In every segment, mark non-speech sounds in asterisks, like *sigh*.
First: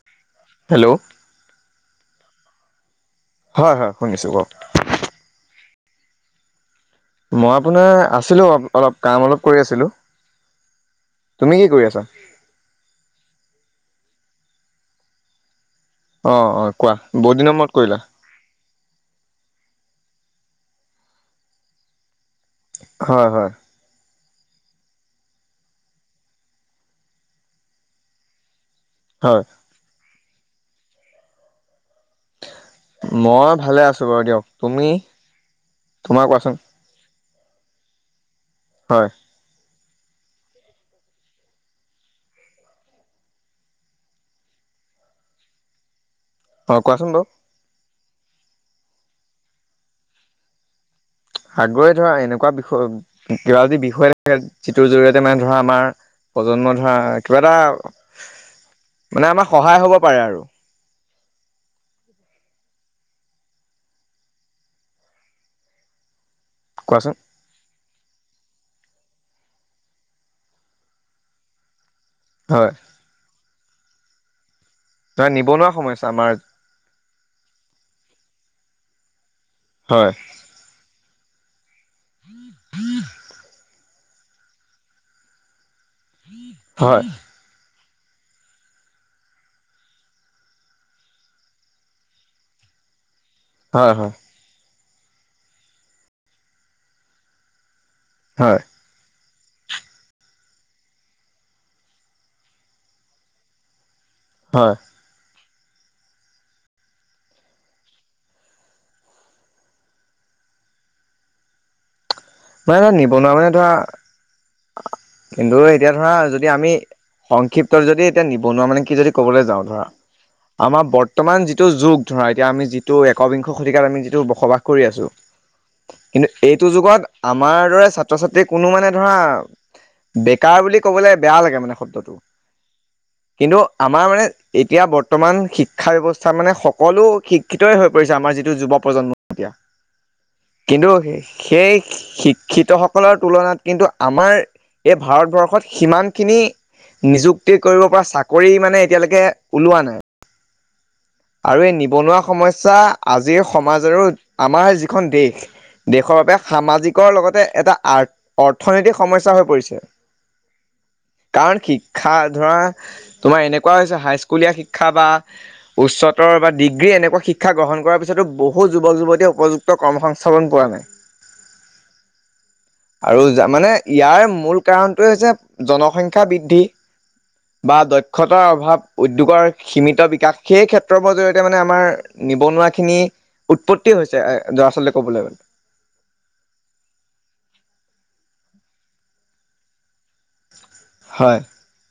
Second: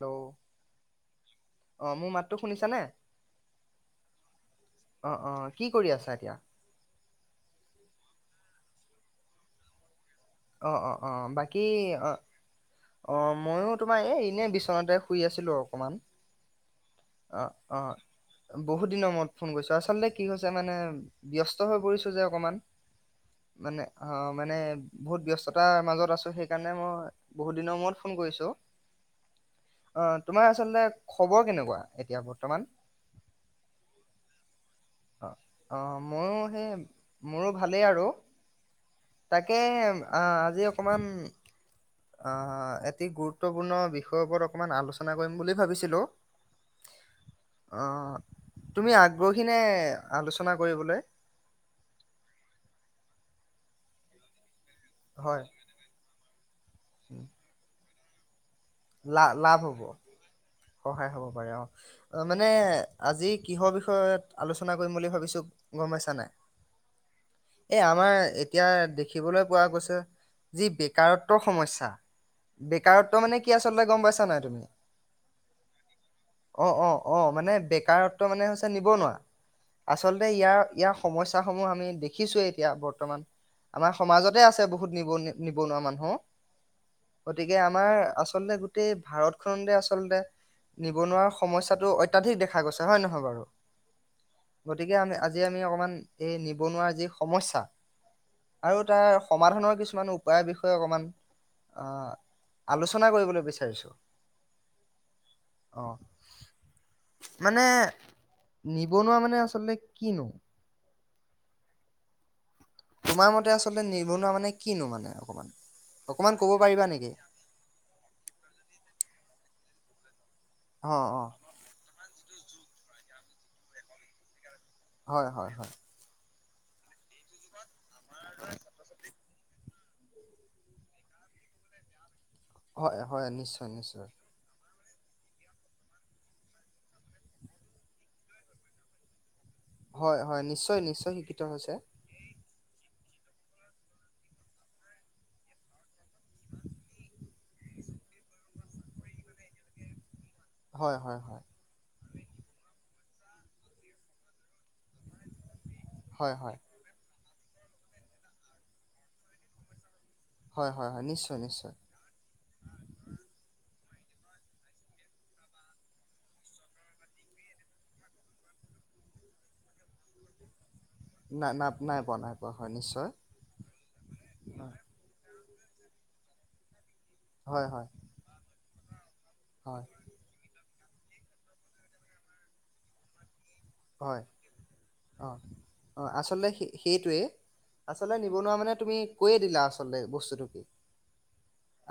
Hello hello. অ মোৰ মাতটো শুনিছানে। হয় হয় শুনিছোঁ কওক। অ অ কি কৰি আছা এতিয়া। মই আপোনাৰ আছিলোঁ অ অলপ কাম অলপ কৰি আছিলোঁ। অ অ অ তুমি বাকী কি কৰি আছা অ অ ময়ো তোমাৰ এই এনে বিচনাতে শুই আছিলোঁ। অ অ অঁ অঁ কোৱা বহুত দিনৰ মূৰত অ কৰিলা বহুত দিনৰ মূৰত ফোন কৰিছোঁ আচলতে। কি হৈছে মানে ব্যস্ত হৈ পৰিছোঁ যে। অকণমান হয় হয় মানে। অ মানে। বহুত ব্যস্ততাৰ মাজত আছোঁ সেইকাৰণে মই বহুত দিনৰ মূৰত ফোন কৰিছোঁ। হয়। অ তোমাৰ আচলতে খবৰ কেনেকুৱা? এতিয়া বৰ্তমান মই ভালে আছো বাৰু দিয়ক তুমি অ অ তোমাৰ মইও কোৱাচোন সেই মোৰো ভালেই আৰু হয় তাকে। অ আজি অকমান অ এটি গুৰুত্বপূৰ্ণ বিষয়ৰ ওপৰত অকমান আলোচনা কৰিম বুলি ভাবিছিলো। অ কোৱাচোন বাৰু অঁ তুমি আগ্ৰহী নে। আলোচনা কৰিবলৈ। আগ্ৰহ ধৰা এনেকুৱা বিষয় কিবা যদি বিষয় থাকে। যিটোৰ জৰিয়তে হয় মানে ধৰা আমাৰ প্ৰজন্ম ধৰা কিবা এটা, লা মানে আমাৰ সহায় হ'ব পাৰে আৰু হয় অ, মানে আজি কিহৰ বিষয়ত আলোচনা কৰিম বুলি ভাবিছো গম পাইছা নাই। কোৱা চোন? এই আমাৰ এতিয়া দেখিবলৈ পোৱা গৈছে যি বেকাৰত্ব সমস্যা। হয় বেকাৰত্ব মানে কি? কি আচলতে গম পাইছ নাই তুমি? ধৰা নিবনুৱা সমস্যা আমাৰ অ অ অ মানে বেকাৰত্ব মানে হৈছে নিবনুৱা। হয় আচলতে ইয়াৰ ইয়াক সমস্যাসমূহ আমি দেখিছোৱে এতিয়া বৰ্তমান। আমাৰ সমাজতে আছে বহুত নিবনু নিব- নিবনুৱা মানুহ হয় গতিকে আম- আমাৰ আচ- আচলতে গোটেই ভাৰতখনতে আচলতে নিবনুৱা সমস্যাটো অত্যাধিক দেখা গৈছে হয় নহয় বাৰু? হয়, হয়। গতিকে আমি আজি আমি অকণমান এই নিবনুৱাৰ যি সমস্যা। হয় আৰু তাৰ সমাধানৰ কিছুমান উপায়ৰ বিষয়ে অকমান আলোচ- আলোচনা কৰিব বিচাৰিছোঁ। হয়। অ মানে নিবনুৱা মানে আচলতে কিনো? নহয় তোমাৰ নিবনুৱা মতে মানে আচলতে ধৰা- নিবনুৱা মানে কিনো মানে অকমান কিন্তু এতিয়া ধৰা অকমান যদি ক'ব আমি পাৰিবা নেকি সংক্ষিপ্ত যদি এতিয়া নিবনুৱা মানে কি যদি ক'বলৈ যাওঁ ধৰা। আমাৰ অ অ বৰ্তমান যিটো যুগ ধৰা এতিয়া আমি যিটো কবিংশ শতিককাৰ আমি যিটো বসবাস কৰি আছোঁ। হয় হয় হয় কিন্তু এইটো যুগত আমাৰ দৰে ছাত্ৰ-ছাত্ৰী কোনো মানে ধৰা, বেকাৰ বুলি কবলে বেয়া লাগে মানে শব্দটো। হয় হয় কিন্তু নিশ্চয় আমাৰ নিশ্চয় মানে এতিয়া বৰ্তমান শিক্ষা ব্যৱস্থা মানে সকলো শিক্ষিতই হৈ পৰিছে। আমাৰ যিটো যুৱ প্ৰজন্ম হয় হয় নিশ্চয় কিন্তু নিশ্চয় শিক্ষিত হৈছে সেই শিক্ষিত সক- সকলৰ তুলনাত কিন্তু আমাৰ এই ভাৰতবৰ্ষত সিমান খিনি নিযুক্তি কৰিব পৰা চাকৰি মানে এতিয়ালৈকে ওলোৱা নাই। হয় হয় হয় আৰু এই নিবনুৱা সমস্যা। আজিৰ সমাজৰো, আমাৰ যিখন দেশ দেশৰ হয় বাবে হয় সামাজিকৰ লগতে এটা আথ অৰ্থনৈতিক সমস্যা হৈ পৰিছে। হয় হয় হয় নিশ্চয় কাৰণ নিশ্চয় শিক্ষা ধৰা তোমাৰ এনেকুৱা হৈছে হাইস্কুলীয়া শিক্ষা বা উচ্চতৰ বা ডিগ্ৰী এনেকুৱা শিক্ষা গ্ৰহণ কৰাৰ পিছতো বহু যুৱক যুৱতীয়ে উপযুক্ত কৰ্ম সংংস্থাপন পোৱা নাই। নাই নাই নাই পোৱা নাই পোৱা হয় নিশ্চয় আৰু মানে ইয়াৰ মূল হয় কাৰণটোৱে হৈছে জনসংখ্যা বৃদ্ধি হয় বা হয় দক্ষতাৰ অভাৱ উদ্যোগৰ হয় সীমিত বিকাশ সেই ক্ষেত্ৰত জৰিয়তে মানে আমাৰ নিবনুৱা খিনি উৎপত্তি হৈছে হয় আচলতে ক'বলৈ অ গ'লে অ আচলতে সেইটোৱে আচলতে নিবনুৱা মানে তুমি কৈয়ে দিলা আচলতে বস্তুত কি হয়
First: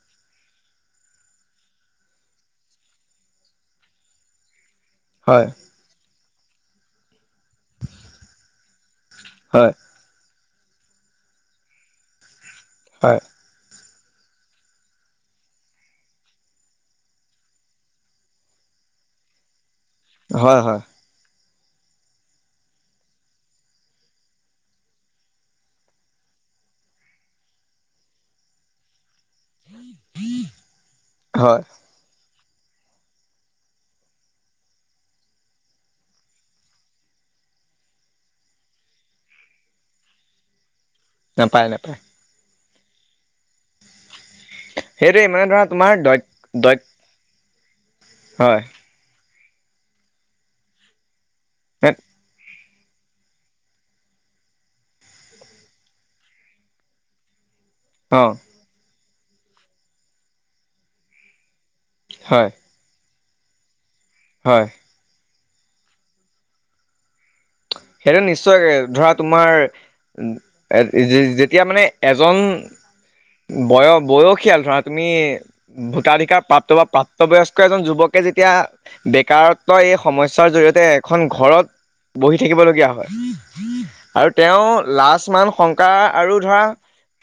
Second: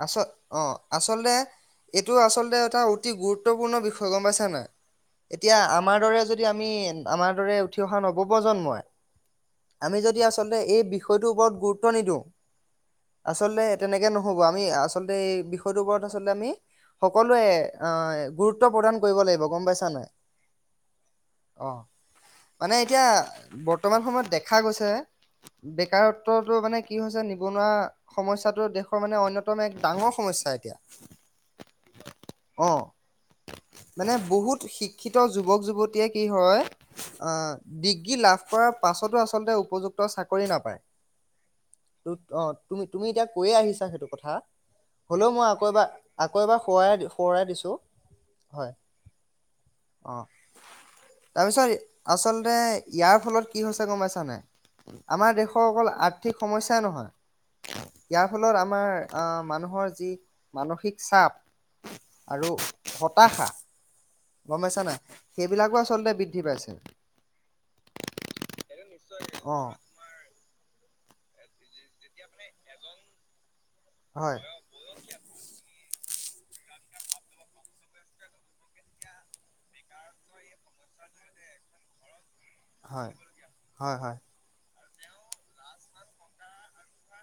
আচল অ আচলতে এইটো আচলতে এটা অতি গুৰুত্বপূৰ্ণ বিষয় গম পাইছা নাই। হয় এতিয়া আমাৰ দৰে যদি যদি আমি আমাৰ উঠি অহা নৱপ্ৰজন্মই হয় আমি যদি আচ আচলতে এই বিষয়টোৰ ওপৰত গুৰুত্ব নিদিওঁ হয় আচলতে তেনেকে নহব আমি আচলতে এই বিষয়টোৰ ওপৰত আচলতে আমি সকলোৱে অহ গুৰুত্ব প্ৰদান কৰিব লাগিব গম পাইছা নাই হয় হয় অ মানে এতিয়া বৰ্তমান সময়ত দেখা গৈছে বেকাৰত্বতো মানে কি হৈছে নিবনুৱা সমস্যাটো দেশৰ মানে অন্যতম। প্ৰথম এক ডাঙৰ সমস্যা এতিয়া হয় অ মানে বহুত শিক্ষিত যুৱক যুৱতী য়ে কি হয় অহ ডিগ্ৰী লাভ কৰাৰ পাছতো আচলতে উপযুক্ত চাকৰি নাপায় নাপায় নাপায় অ তুমি তুমি এতিয়া কৈয়ে আহিছা সেইটো কথা সেইটোৱে হলেও মানে মই ধৰা আকৌ এবাৰ তোমাৰ দ আকৌ এবাৰ দ সোঁৱাই সোঁৱৰাই দিছো হয় অ তাৰ পিছত আচলতে ইয়াৰ ফলত কি হৈছে গম পাইছা নাই, আমাৰ দেশৰ অকল আৰ্থিক সমস্যাই নহয় অ ইয়াৰ ফলত আমাৰ আহ, মানুহৰ যি মানসিক চাপ হয় আৰু সত পাহা *unintelligible* গম হয় পাইছা নাই? সেইবিলাকো আচলতে বৃদ্ধি পাইছে। সেইটো নিশ্চয়, ধৰা তোমাৰ অ এ যেতিয়া মানে এজন হয় বয়-বয়সিয়াল ধৰা তুমি- ভোতাধিকাৰ প্ৰাপ্ত বা প্ৰাপ্তবয়স্ক এজন যুৱকে, যেতিয়া বেকাৰত্ব এই সমস্যাৰ জৰিয়তে এখন ঘৰত বহি থাকিবলগীয়া হয় হয় হয় আৰু তেওঁ লাজ, মান, শংকা আৰু ধৰা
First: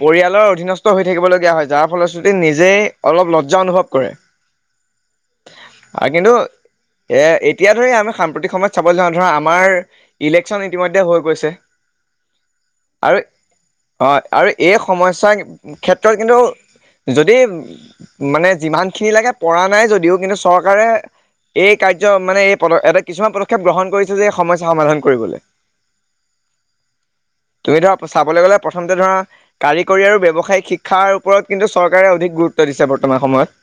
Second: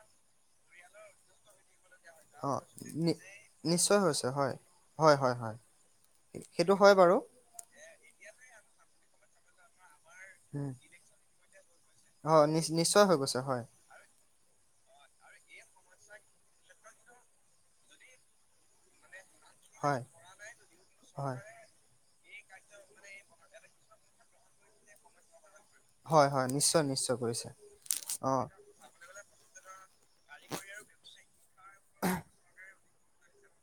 পৰিয়ালৰ অধীনস্থ হৈ থাকিবলগীয়া হয়, যাৰ ফলশ্ৰুতি অ নিজেই নি অলপ লজ্জা অনুভৱ নিশ্চয় কৰে। হৈছে হয় হয় হয় হয় কিন্তু, সেইটো হয় বাৰু এ এতিয়া ধৰি আমি সাম্প্ৰতিক সময়ত চাবলৈ যাওঁ, ধৰা আমাৰ ইলেকশ্যন উম ইতিমধ্যে হৈ গৈছে, হয় নি নিশ্চয় হৈ আৰু গৈছে হয় অ আৰু এই সমস্যাৰ ক্ষেত্ৰত কিন্তু, যদি মানে যিমানখিনি লাগে পৰা নাই হয় যদিও, কিন্তু চৰকাৰে হয় এই কাৰ্য *unintelligible* মানে এই পদত কিছুমান পদক্ষেপ গ্ৰহণ কৰিছে যে সমস্যা সমাধান কৰিবলৈ। হয়-হয়, নিশ্চয়-নিশ্চয় কৰিছে, অ'হ কাৰি *unintelligible* কাৰিকৰী আৰু ব্যৱসায়িক শিক্ষাৰ ওপৰত কিন্তু চৰকাৰে অধিক গুৰুত্ব দিছে বত বৰ্তমান সময়ত।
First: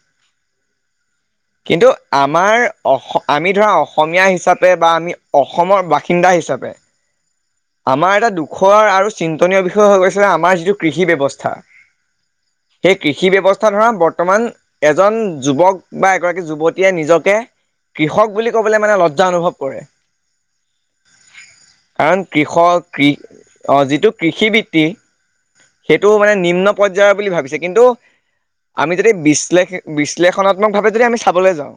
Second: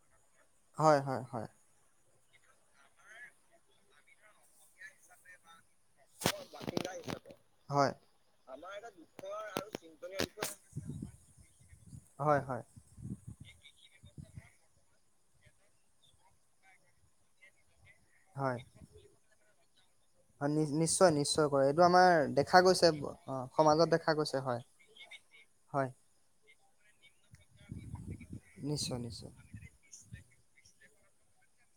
হয়-হয়-হয় কিন্তু আমাৰ অস, আমি ধৰা অসমীয়া হিচাপে বা আমি অস অসমৰ বাসিন্দা হিচাপে, হয় আমাৰ এটা দুখৰ আৰু চিন্তনীয় বিষয় হৈ গৈছিলে আমাৰ যিটো কৃষি ব্যৱস্থা, হয় হয় সেই কৃষি ব্যৱস্থা ধৰা বত তমান এজন যুৱক বা এগৰাকী যুৱতীয়ে নিজকে কৃষক বুলি হয় কবলে মানে লজ্জা অনুভৱ কৰে। নিশ্চয়-নিশ্চয় কৰে, এইটো কাৰণ আমাৰ দেখা কৃষক গৈছে কৃ অ সমাজত যিটো দেখা গৈছে, কৃষিবৃত্তি হয়-হয়। সেইটো মানে নিম্ন পৰ্যায়ত বুলি ভাবিছে, কিন্তু আমি নিশ্চয় যদি নিশ্চয় বিশ্লেষ-বিশ্লেষ বিশ্লেষণাত্মক ভাৱে যদি আমি চাবলৈ যাওঁ।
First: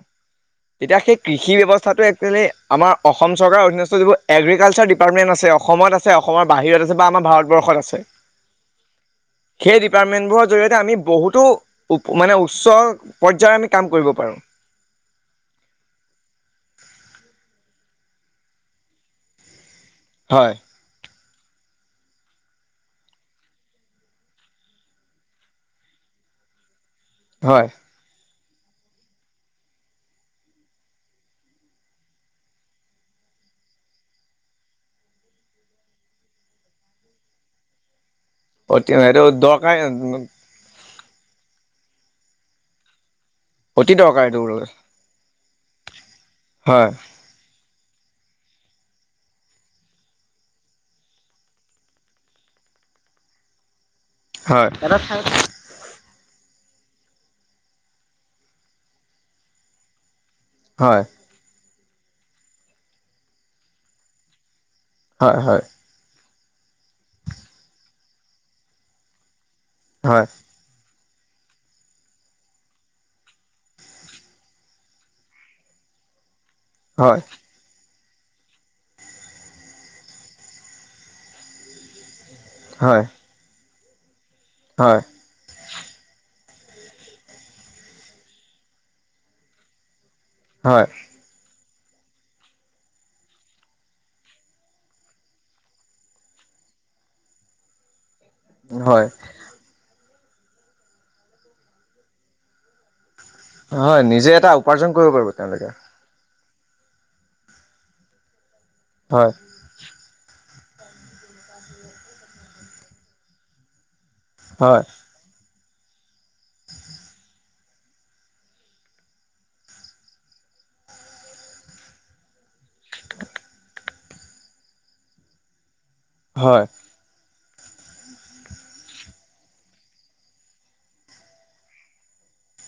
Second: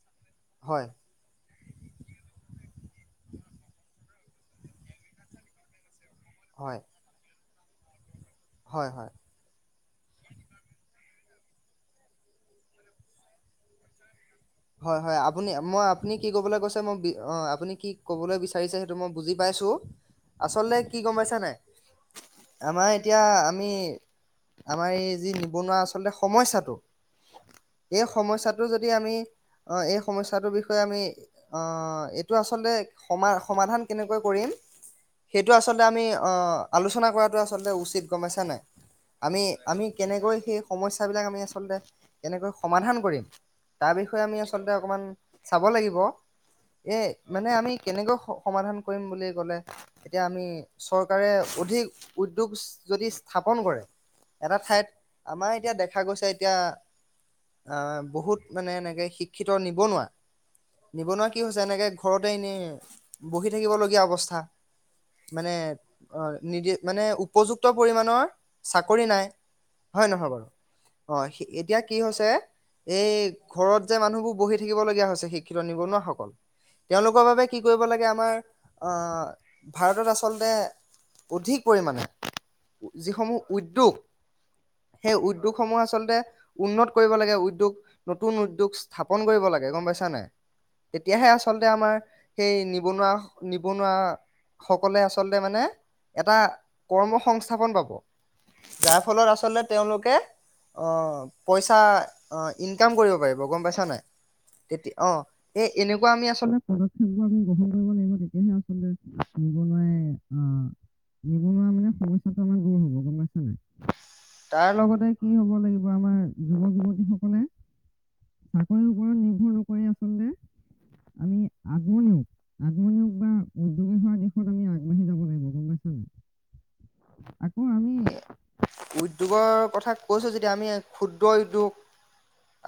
হয় তেতিয়া সেই কৃষি ব্যৱস্থাটো একচোৱেলি আমাৰ অসম চৰকাৰধনস্থ যিবোৰ এগ্ৰিকালচাৰ ডিপাৰ্টমেট আছে। সময়ত আছ আছে অসমৰ হয় বাহিৰত আছে বা আমাৰ ভাৰত বৰ্ষত আছে। হয় হয়। সেই ডিপাৰ্টমেন্টবোৰৰ জৰিয়তে আমি বহুতো মানে উচ্চ পৰ্যয়ৰ আমি কাম কৰিব পাৰোঁ। হয় হয় আপুনি মই আপুনি কি কবলৈ কৈছে মই অ আপুনি কি কবলৈ বিচাৰিছে সেইটো মই বুজি পাইছো। হয় আচলতে কি গম পাইছে। আমাৰ এতিয়া আমি আমাৰ এই যি নিবনুৱা আচলতে সমস্যাটো হয় এই সমস্যাত টো যদি আমি আহ এই সমস্যাটোৰ বিষয়ে আমি আহ এইটো আচলতে সমা সমাধান কেনেকৈ কৰিম সেইটো আচলতে আমি আহ আলোচনা কৰাটো আচলতে উচিত। গম পাইছা নাই অতি এইটো আমি দৰকাৰ আমি কেনেকৈ সেই সমস্য সেইবিলাক আমি আচলতে এনেকৈ সমাধান কৰিম তাৰ অতি বিষয়ে দৰকাৰ। আমি এইটো আচলতে অকণমান। চাব লাগিব। হয় এ মানে আমি কেনেকৈ সমাধান কৰিম বুলি কলে এতিয়া আমি চৰকাৰে অধিক উদ্যোগ যদি স্থাপন কৰে। এটা হয় ঠাইত আমাৰ এতিয়া দেখা গৈছে। এতিয়া অ' বহুত মানে এনেকে শিক্ষিত নিবনুৱা হয় নিবনুৱা কি হৈছে এনেকে? ঘৰতে এনেই, বহি থাকিবলগীয়া অৱস্থা। হয় মানে, হয় অ'! নিদি, মানে উপযুক্ত পৰিমাণৰ চাকৰি নাই। হয় নহয় বাৰু অ 'এতিয়া কি হৈছে এই ঘৰত যে মানুহবোৰ বহি থাকিব লগীয়া হৈছে শিক্ষিত নিবনুৱাসকল। হয় তেওঁলোকৰ বাবে কি কৰিব লাগে আম আমাৰ ভাৰতত আচলতে অধিক পৰিমাণে হয় যিসমূহ উদ দুু হয় সেই উদ্যোগ সমূহ আচলতে উন্নত কৰিব লাগে উদ্যোগ নতুন উদ্যোগ স্থাপন কৰিব লাগে গম পাইছা নাই। হয় তেতিয়াহে আচল আমাৰ সেই নিবনুৱা নিবনুৱা সকলে আচলতে মানে এটা কৰ্ম সংস্থাপন পাব। যাৰ হয় ফলত আচলতে তেওঁলোকে অ পইচা অ ইনকাম কৰিব পাৰিব গম পা হয় নিজে এটা উপাৰ্জন কৰিব পাৰিব তেওঁলোকে। পদক্ষেপোৰ আমি গ্ৰহণ কৰিব লাগিব তেতিয়াহে আ *unintelligible* হয়। অ নিবনুৱা মানে সমস্যাটো আমাৰ দূৰ হব গম পাইছা নাই? তাৰ হয় লগতে কি হ'ব লাগিব আমাৰ যুৱক যুৱতীসকলে চাকৰি ওপৰত নিৰ্ভৰ নকৰি আচলতে আমি আগমও আগ উদৰি হোৱা দিশত আমি আগবাঢ়ি যাব লাগিব গম পাইছ নাই হয়। আকৌ আমি উদ্যোগৰ কথা কৈছো যেতিয়া আমি ক্ষুদ্ৰ উদ্যোগ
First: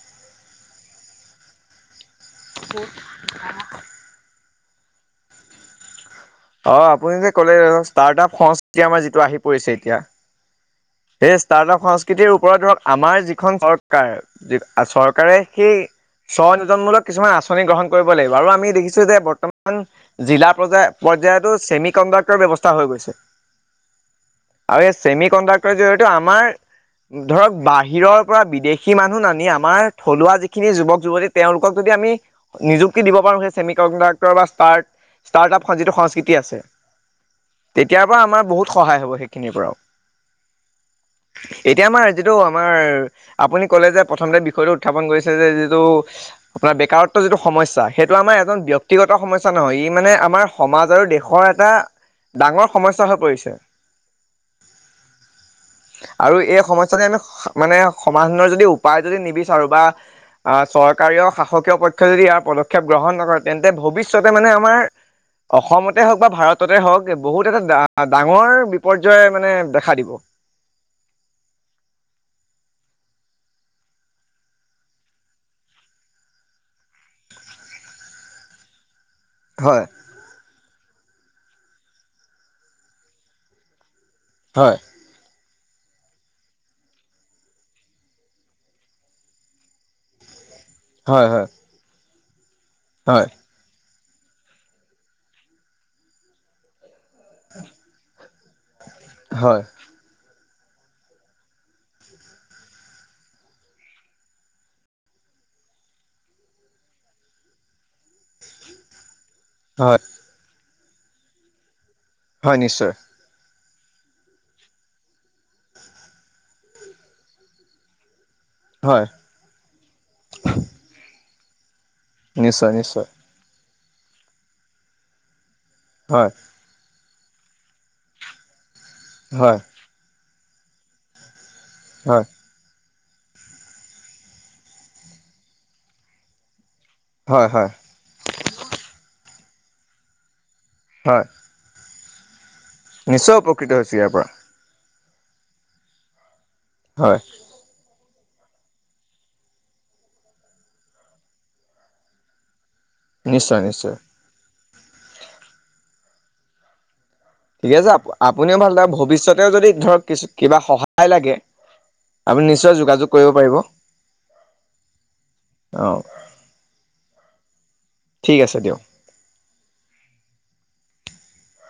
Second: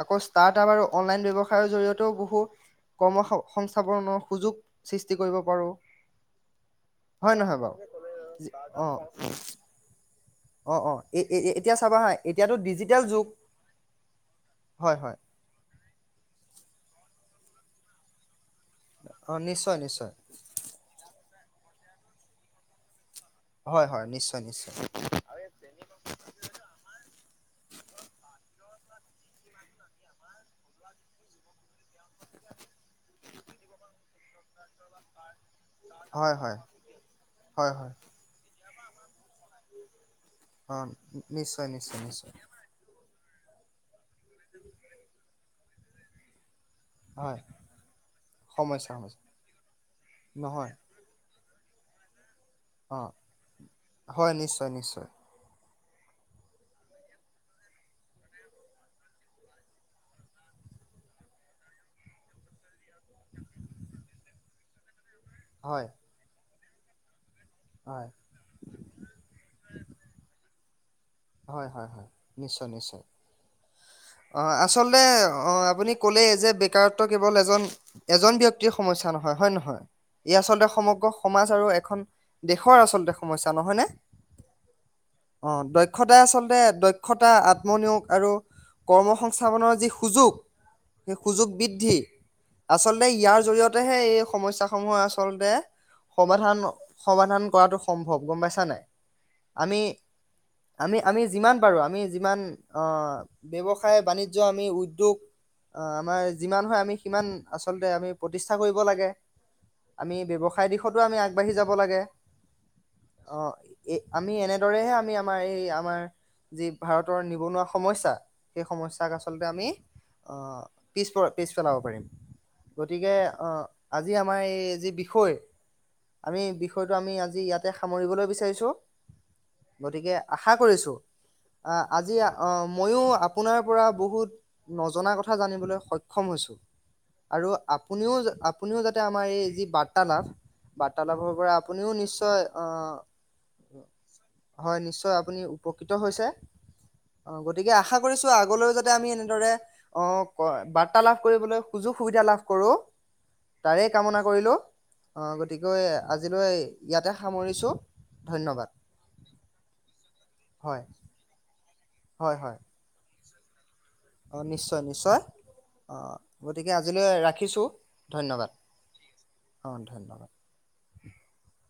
আকৌ ষ্টাৰ্টপ আৰু অনলাইন ব্যৱসায়ৰ জৰিয়তেও বহুত কৰ্ম স- সংস্থাপনৰ সুযোগ সৃষ্টি কৰিব পাৰোঁ। অ আপুনি যে ক'লে ষ্টাৰ্টআপ সংস্কৃতি অ আমাৰ যিটো আহি পৰিছে এতিয়া। অ অ এ সেই এতিয়া ষ্টাৰ্টআপ চাবা হা সংস্কৃতিৰ এতিয়াতো ওপৰত ধৰক ডিজিটেল আমাৰ যুগ যিখন চৰকাৰ- হয় হয় চৰকাৰে সেই স্ব নিজনমূলক কিছুমান আ আমি গ্ৰহণ কৰিব লাগিব আৰু আমি দেখিছো যে অ বৰ্তমান নিশ্চয় নিশ্চয় জিলা পৰ্য্যায় যিহেটো চেমি কণ্ডাক্টৰ ব্যৱস্থা হৈ গৈছে। হয় হয় নিশ্চয় নিশ্চয় আৰু এই ছেমি কণ্ডাক্টৰ জৰি়য়েতো আমাৰ ধৰক বাহিৰৰ পৰা বিদেশী মানুহ নানি আমাৰ থলুৱা যিখিনি যুৱক যুৱতী তেওঁলোকক যদি আমি নিযুক্তি দিব পাৰো সেই semi conductor start start up যিটো সংস্কৃতি হয় হয় আছে হয় হয় তেতিয়াৰ পৰা আমাৰ বহুত সহায় হ'ব সেইখিনিৰ পৰাও। অ নিশ্চয় এতিয়া নিশ্চয় আমাৰ নিশ্চয় যিটো আমাৰ আপুনি কলে যে প্ৰথমতে বিষয়টো উত্থাপন কৰিছে যে যিটো আপোনাৰ বেকাৰত্ব যিটো হয় সমস্যা সেইটো আমাৰ এজন ব্যক্তিগত সমস্যা নহয় ই মানে আমাৰ নহয় সমাজ আৰু দেশৰ এটা ডাঙৰ অ সমস্যা হৈ পৰিছে। হয় নিশ্চয় নিশ্চয় আৰু এই সমস্্যাতে আমি মানে সমাধানৰ যদি উপায় যদি নিবিচাৰো বা আহ চৰকাৰীয় শাসকীয় পক্ষই যদি ইয়াৰ পদক্ষেপ গ্ৰহণ নকৰে তেন্তে ভৱিষ্যতে মানে আমাৰ। হয় অসমতে হওক বা ভাৰত তে হওক বহুত এটা হয় ডাঙৰ বিপৰ্যয় মানে দেখা দিব। হয় হয় হয় নিশ্চয় নিশ্চয় অ আচলতে অ আপুনি কলে যে এককাৰত্ব কেৱল এজন এজন ব্যক্তিৰ সমস্যা নহয়। হয় হয় নহয় এই আচলতে সমগ সমাজ আৰু এখন দেশৰ আচলতে সমস্যা নহয় নে হয় অ তয় হদাই আচলতে দক্ষতা আত্মনিয়োগ আৰু কৰ্ম সংংস্থাপনৰ যি সুযোগ সেই হয় হয় সুযোগ বৃদ্ধি আচলতে হয় ইয়াৰ জৰিয়তে সে এই সমস্যাস সমূহ আচলতে সমাধান সমাধান কৰাটো সম্ভৱ গম পাইছা নাই হয় আমি আমি আমি যিমান পাৰো আমি যিমান আহ ব্যৱসায় বাণিজ্য আমি উদ্যোগ আমাৰ যিমান হয় আমি সিমান আচলতে আমি প্ৰতিষ্ঠা কৰিব লাগে। হয় আমি ব্যৱসায় তাৰ দিশত আমি আগবাঢি যাব লাগে। হয় নিশ্চয় অ এ আমি এনেদৰেহে আমি আমাৰ এই আমাৰ যি ভাৰতৰ নিবনুৱা সমস্যা সেই হয় সমস্যাক আচলতে আমি আহ পিছপ পিছ পেলাব পাৰিম। নিশ্চয় নিশ্চয় গতিকে আহ আজি আমাৰ এই যি বিষয় হয় আমি বিষয় আমি আজি ইয়াতে সামৰিবলৈ বিচাৰিছো হয় গতিকে আশা কৰিছোঁ অ আজি হয় অ ময়ো আপোনাৰ পৰা বহুত নজনা কথা জানিবলৈ সক্ষম হৈছো। হয় আৰু হয় আপুনিও আপুনিও যাতে আমাৰ এই যি বাৰ্তালাভ হয় বাৰ্তালাভৰ পৰা আপুনিও নিশ্চয় ক নিশ্চয় উপকৃত হৈছো ইয়াৰ পৰা। হয় নিশ্চয় আপুনি উপকৃত হৈছে। হয় অ গতিকে আশা কৰিছো আগলৈও যাতে আমি এনেদৰে অ বাৰ্তা লাভ কৰিবলৈ সুযোগ সুবিধা লাভ কৰো। নিশ্চয় তাৰে নিশ্চয় কামনা কৰিলো অ গতিকে আজিলৈ ইয়াতে সামৰিছো *unintelligible* আপুনিও ধন্যবাদ ভাল লাগে ভৱিষ্যতে যদি ধৰক কিছু কিবা হয় সহায় লাগে। হয় আমি হয় নিশ্চয় যোগাযোগ কৰিব পাৰিব। অ নিশ্চয় নিশ্চয় অ গতিকে আজিলৈ ৰাখ খিছু ঠিক ধন্যবাদ আছে দিয়ক অঁ ধন্যবাদ। *inaudible* *inaudible*